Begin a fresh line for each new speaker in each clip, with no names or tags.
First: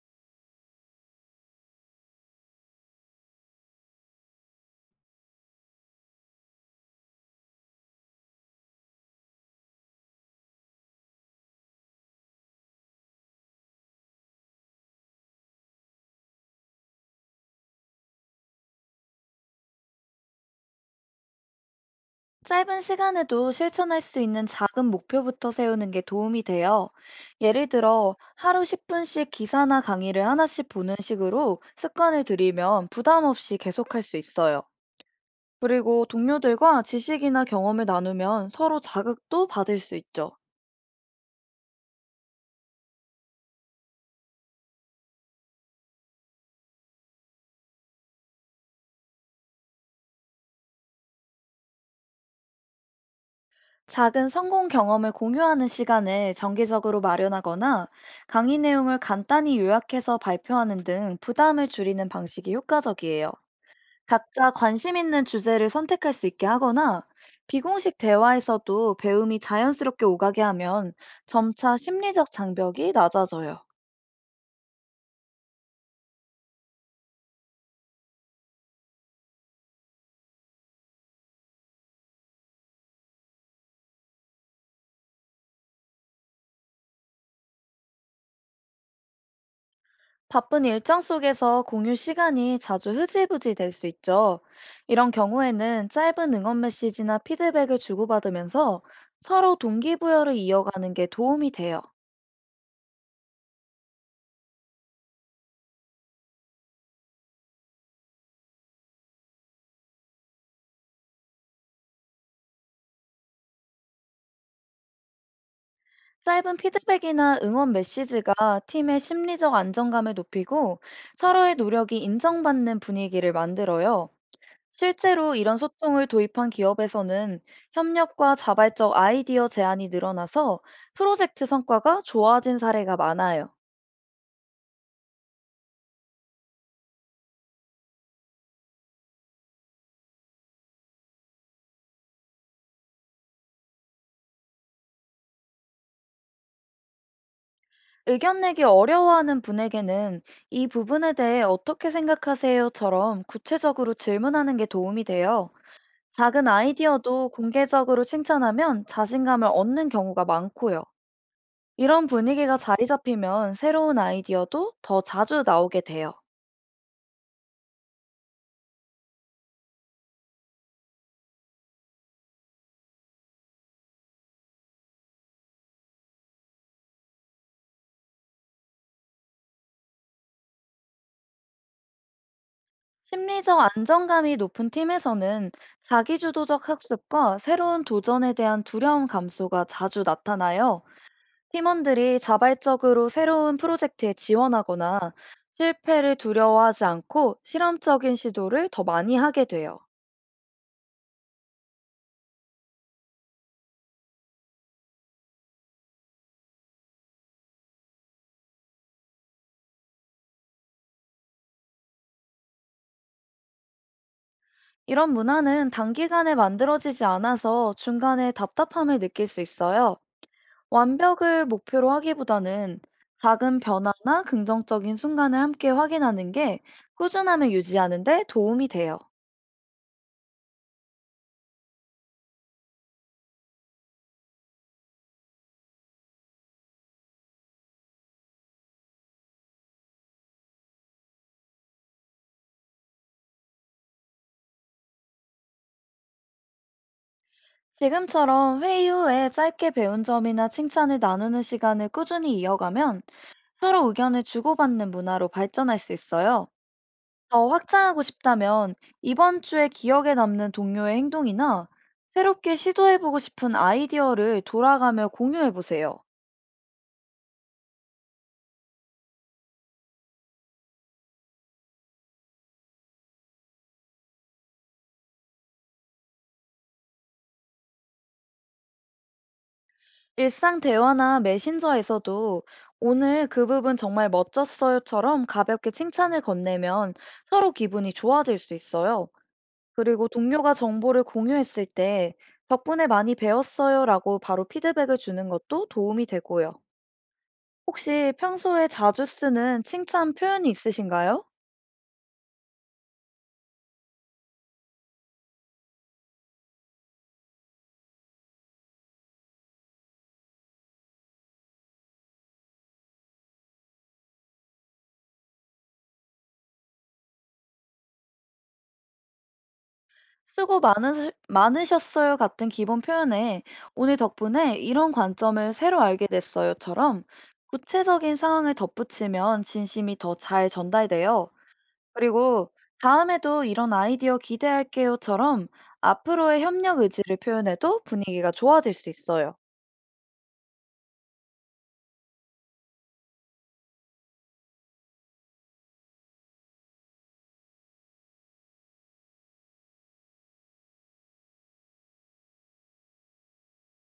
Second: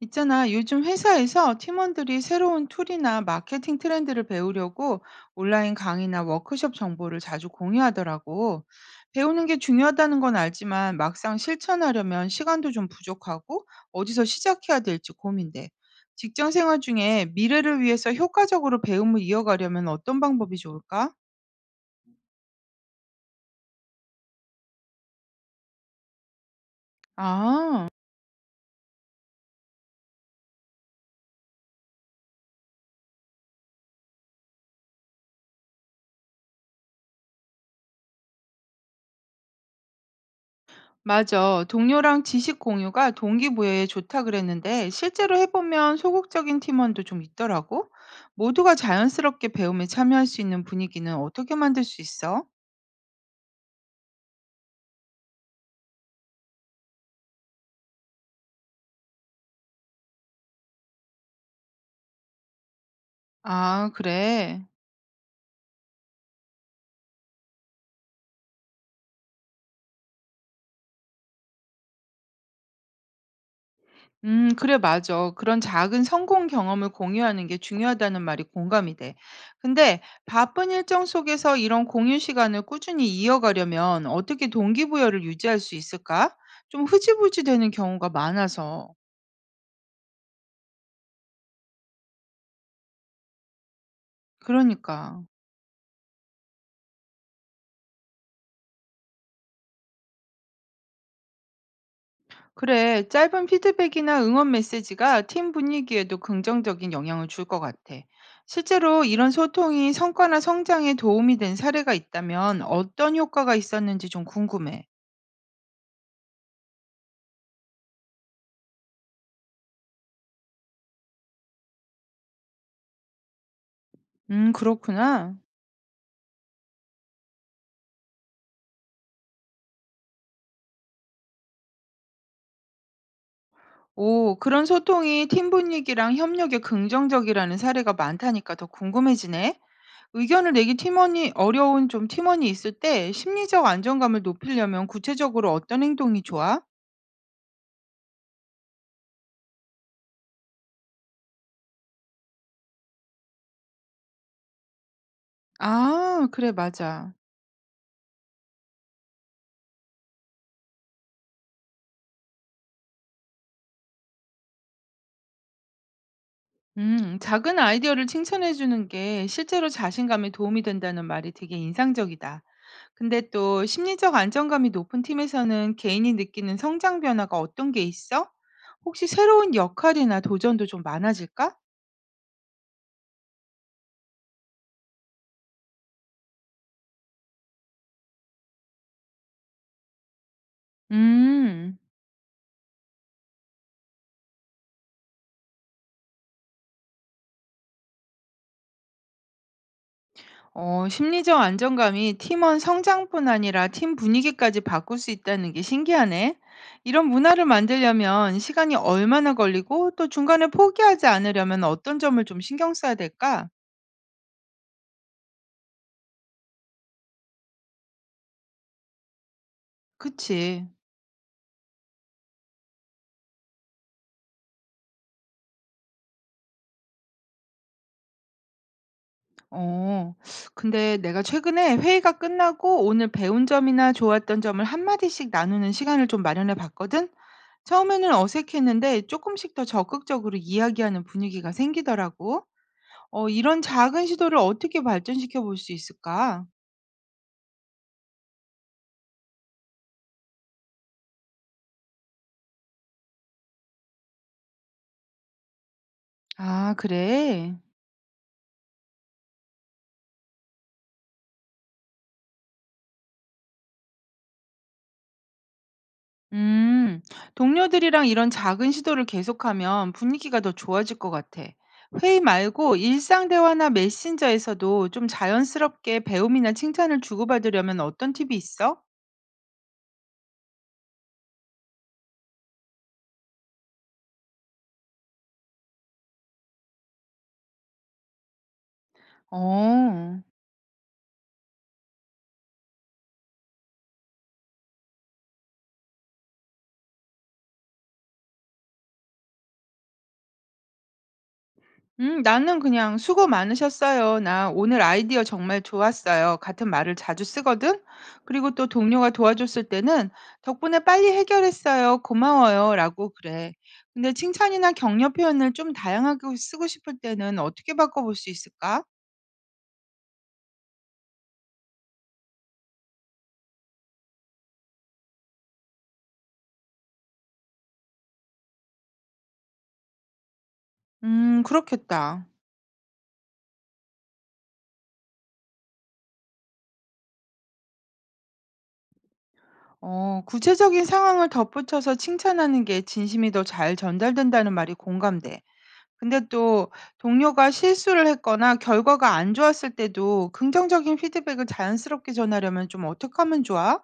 있잖아, 요즘 회사에서 팀원들이 새로운 툴이나 마케팅 트렌드를 배우려고 온라인 강의나 워크숍 정보를 자주 공유하더라고. 배우는 게 중요하다는 건 알지만 막상 실천하려면 시간도 좀 부족하고 어디서 시작해야 될지 고민돼. 직장 생활 중에 미래를 위해서 효과적으로 배움을 이어가려면 어떤 방법이 좋을까?
짧은 시간에도 실천할 수 있는 작은 목표부터 세우는 게 도움이 돼요. 예를
아.
들어, 하루 10분씩 기사나 강의를 하나씩 보는 식으로 습관을 들이면 부담 없이 계속할 수 있어요. 그리고 동료들과 지식이나 경험을 나누면 서로 자극도 받을 수 있죠.
맞아. 동료랑 지식 공유가 동기부여에 좋다 그랬는데 실제로 해보면 소극적인 팀원도 좀 있더라고. 모두가 자연스럽게 배움에 참여할 수 있는 분위기는 어떻게 만들 수 있어?
작은 성공 경험을 공유하는 시간을 정기적으로 마련하거나 강의 내용을 간단히 요약해서 발표하는 등 부담을 줄이는 방식이 효과적이에요.
아,
각자
그래.
관심 있는 주제를 선택할 수 있게 하거나 비공식 대화에서도 배움이 자연스럽게 오가게 하면 점차 심리적 장벽이 낮아져요.
그래, 맞아. 그런 작은 성공 경험을 공유하는 게 중요하다는 말이 공감이 돼. 근데 바쁜 일정 속에서 이런 공유 시간을 꾸준히 이어가려면 어떻게 동기부여를 유지할 수 있을까? 좀 흐지부지 되는 경우가 많아서.
바쁜 일정 속에서 공유 시간이 자주 흐지부지 될 수 있죠. 이런
그러니까.
경우에는 짧은 응원 메시지나 피드백을 주고받으면서 서로 동기부여를 이어가는 게 도움이 돼요.
그래, 짧은 피드백이나 응원 메시지가 팀 분위기에도 긍정적인 영향을 줄 것 같아. 실제로 이런 소통이 성과나 성장에 도움이 된 사례가 있다면 어떤 효과가 있었는지 좀 궁금해.
짧은 피드백이나 응원 메시지가 팀의 심리적 안정감을 높이고 서로의 노력이 인정받는 분위기를 만들어요.
그렇구나.
실제로 이런 소통을 도입한 기업에서는 협력과 자발적 아이디어 제안이 늘어나서 프로젝트 성과가 좋아진 사례가 많아요.
오, 그런 소통이 팀 분위기랑 협력에 긍정적이라는 사례가 많다니까 더 궁금해지네. 의견을 내기 팀원이 어려운 좀 팀원이 있을 때 심리적 안정감을 높이려면 구체적으로 어떤 행동이 좋아?
의견 내기 어려워하는 분에게는 이 부분에 대해 어떻게 생각하세요?처럼 구체적으로 질문하는 게 도움이 돼요.
아,
작은
그래, 맞아.
아이디어도 공개적으로 칭찬하면 자신감을 얻는 경우가 많고요. 이런 분위기가 자리 잡히면 새로운 아이디어도 더 자주 나오게 돼요.
작은 아이디어를 칭찬해 주는 게 실제로 자신감에 도움이 된다는 말이 되게 인상적이다. 근데 또 심리적 안정감이 높은 팀에서는 개인이 느끼는 성장 변화가 어떤 게 있어? 혹시 새로운 역할이나 도전도 좀 많아질까?
심리적 안정감이 높은 팀에서는 자기주도적 학습과 새로운 도전에 대한 두려움 감소가 자주 나타나요.
음,
팀원들이 자발적으로 새로운 프로젝트에 지원하거나 실패를 두려워하지 않고 실험적인 시도를 더 많이 하게 돼요.
심리적 안정감이 팀원 성장뿐 아니라 팀 분위기까지 바꿀 수 있다는 게 신기하네. 이런 문화를 만들려면 시간이 얼마나 걸리고 또 중간에 포기하지 않으려면 어떤 점을 좀 신경 써야 될까?
이런 문화는 단기간에 만들어지지 않아서 중간에 답답함을 느낄 수 있어요.
그치.
완벽을 목표로 하기보다는 작은 변화나 긍정적인 순간을 함께 확인하는 게 꾸준함을 유지하는 데 도움이 돼요.
어. 근데 내가 최근에 회의가 끝나고 오늘 배운 점이나 좋았던 점을 한마디씩 나누는 시간을 좀 마련해 봤거든? 처음에는 어색했는데 조금씩 더 적극적으로 이야기하는 분위기가 생기더라고. 이런 작은 시도를 어떻게 발전시켜 볼 수 있을까?
지금처럼 회의 후에 짧게 배운 점이나 칭찬을 나누는 시간을 꾸준히 이어가면 서로 의견을 주고받는 문화로 발전할 수 있어요.
아,
더
그래.
확장하고 싶다면 이번 주에 기억에 남는 동료의 행동이나 새롭게 시도해보고 싶은 아이디어를 돌아가며 공유해보세요.
음, 동료들이랑 이런 작은 시도를 계속하면 분위기가 더 좋아질 것 같아. 회의 말고 일상 대화나 메신저에서도 좀 자연스럽게 배움이나 칭찬을 주고받으려면 어떤 팁이 있어?
일상 대화나 메신저에서도 오늘 그 부분 정말 멋졌어요처럼 가볍게 칭찬을 건네면 서로 기분이 좋아질 수 있어요. 그리고
어.
동료가 정보를 공유했을 때 덕분에 많이 배웠어요라고 바로 피드백을 주는 것도 도움이 되고요. 혹시 평소에 자주 쓰는 칭찬 표현이 있으신가요?
나는 그냥 "수고 많으셨어요." 나 "오늘 아이디어 정말 좋았어요." 같은 말을 자주 쓰거든. 그리고 또 동료가 도와줬을 때는 "덕분에 빨리 해결했어요. 고마워요."라고 그래. 근데 칭찬이나 격려 표현을 좀 다양하게 쓰고 싶을 때는 어떻게 바꿔볼 수 있을까?
많으셨어요 같은 기본 표현에 오늘 덕분에 이런 관점을 새로 알게 됐어요처럼 구체적인 상황을 덧붙이면 진심이 더 잘 전달돼요.
그렇겠다.
그리고 다음에도 이런 아이디어 기대할게요처럼 앞으로의 협력 의지를 표현해도 분위기가 좋아질 수 있어요.
구체적인 상황을 덧붙여서 칭찬하는 게 진심이 더 잘 전달된다는 말이 공감돼. 근데 또 동료가 실수를 했거나 결과가 안 좋았을 때도 긍정적인 피드백을 자연스럽게 전하려면 좀 어떻게 하면 좋아?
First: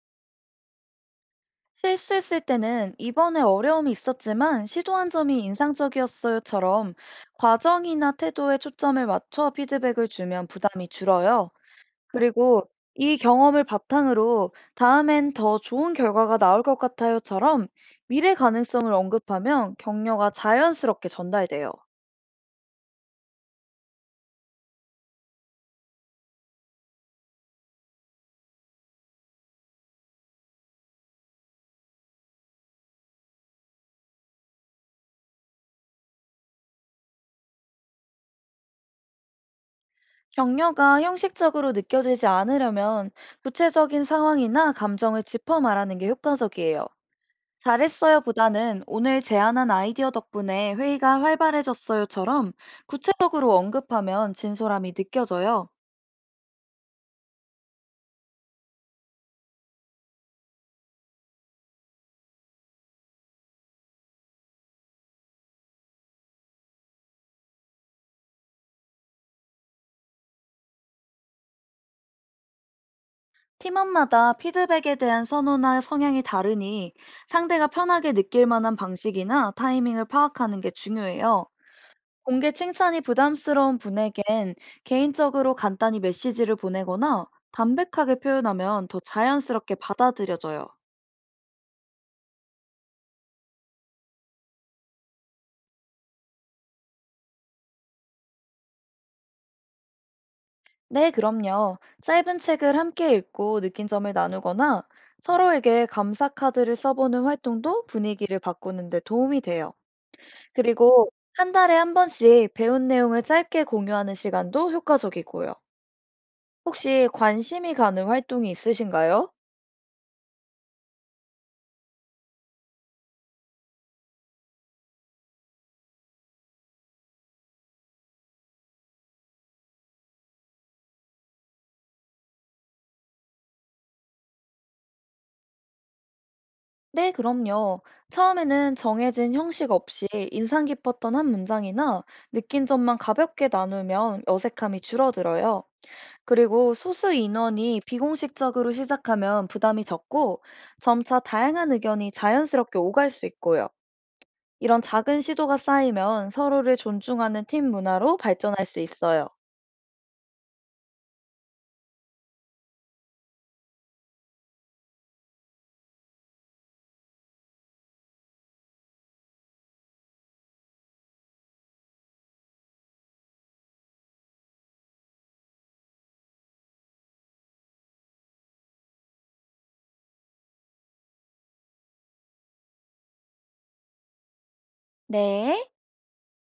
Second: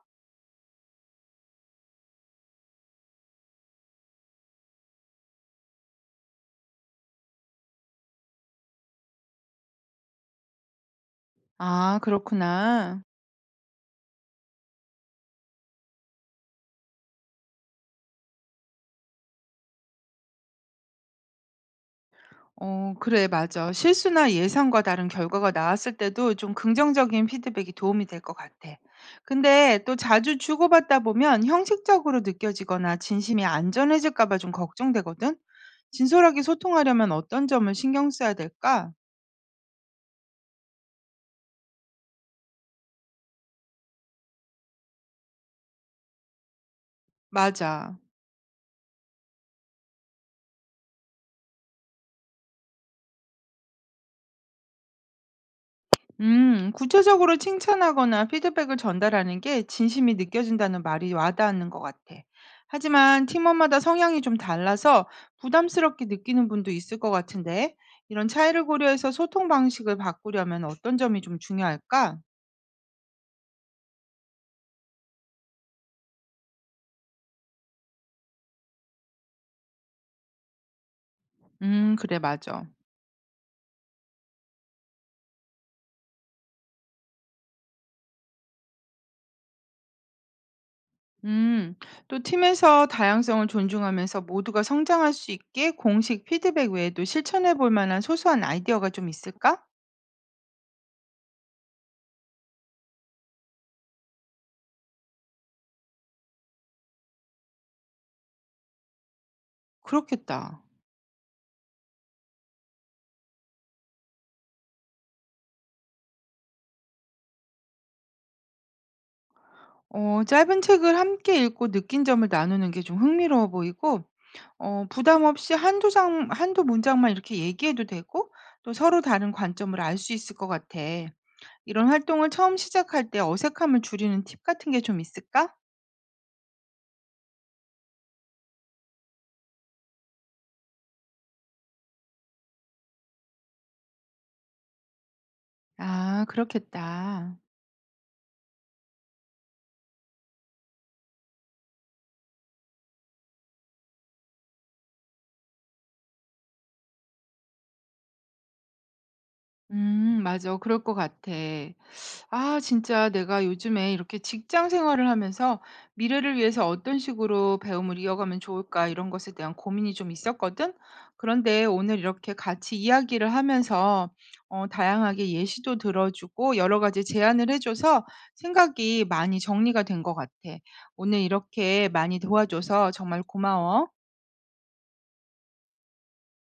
실수했을 때는 이번에 어려움이 있었지만 시도한 점이 인상적이었어요처럼 과정이나 태도에 초점을 맞춰 피드백을 주면 부담이 줄어요.
아,
그리고
그렇구나.
"이 경험을 바탕으로 다음엔 더 좋은 결과가 나올 것 같아요."처럼 미래 가능성을 언급하면 격려가 자연스럽게 전달돼요.
어, 그래, 맞아. 실수나 예상과 다른 결과가 나왔을 때도 좀 긍정적인 피드백이 도움이 될 것 같아. 근데 또 자주 주고받다 보면 형식적으로 느껴지거나 진심이 안 전해질까 봐 좀 걱정되거든? 진솔하게 소통하려면 어떤 점을 신경 써야 될까?
격려가 형식적으로 느껴지지 않으려면 구체적인 상황이나 감정을 짚어 말하는 게 효과적이에요.
맞아.
"잘했어요."보다는 "오늘 제안한 아이디어 덕분에 회의가 활발해졌어요."처럼 구체적으로 언급하면 진솔함이 느껴져요.
구체적으로 칭찬하거나 피드백을 전달하는 게 진심이 느껴진다는 말이 와닿는 것 같아. 하지만 팀원마다 성향이 좀 달라서 부담스럽게 느끼는 분도 있을 것 같은데, 이런 차이를 고려해서 소통 방식을 바꾸려면 어떤 점이 좀 중요할까?
팀원마다 피드백에 대한 선호나 성향이 다르니 상대가 편하게 느낄 만한 방식이나 타이밍을 파악하는 게 중요해요.
그래,
공개
맞아.
칭찬이 부담스러운 분에겐 개인적으로 간단히 메시지를 보내거나 담백하게 표현하면 더 자연스럽게 받아들여져요.
음, 또 팀에서 다양성을 존중하면서 모두가 성장할 수 있게 공식 피드백 외에도 실천해 볼 만한 소소한 아이디어가 좀 있을까?
네, 그럼요. 짧은 책을 함께 읽고 느낀 점을 나누거나 서로에게 감사 카드를 써보는 활동도 분위기를 바꾸는 데 도움이 돼요.
그렇겠다.
그리고 한 달에 한 번씩 배운 내용을 짧게 공유하는 시간도 효과적이고요. 혹시 관심이 가는 활동이 있으신가요?
짧은 책을 함께 읽고 느낀 점을 나누는 게 좀 흥미로워 보이고 부담 없이 한두 장 한두 문장만 이렇게 얘기해도 되고 또 서로 다른 관점을 알 수 있을 것 같아. 이런 활동을 처음 시작할 때 어색함을 줄이는 팁 같은 게 좀 있을까?
네, 그럼요. 처음에는 정해진 형식 없이 인상 깊었던 한 문장이나 느낀 점만 가볍게 나누면 어색함이 줄어들어요.
아
그리고 소수
그렇겠다.
인원이 비공식적으로 시작하면 부담이 적고 점차 다양한 의견이 자연스럽게 오갈 수 있고요. 이런 작은 시도가 쌓이면 서로를 존중하는 팀 문화로 발전할 수 있어요.
맞아. 그럴 것 같아. 아, 진짜 내가 요즘에 이렇게 직장 생활을 하면서 미래를 위해서 어떤 식으로 배움을 이어가면 좋을까 이런 것에 대한 고민이 좀 있었거든. 그런데 오늘 이렇게 같이 이야기를 하면서 다양하게 예시도 들어주고 여러 가지 제안을 해줘서 생각이 많이 정리가 된 것 같아. 오늘 이렇게 많이 도와줘서 정말 고마워.
네.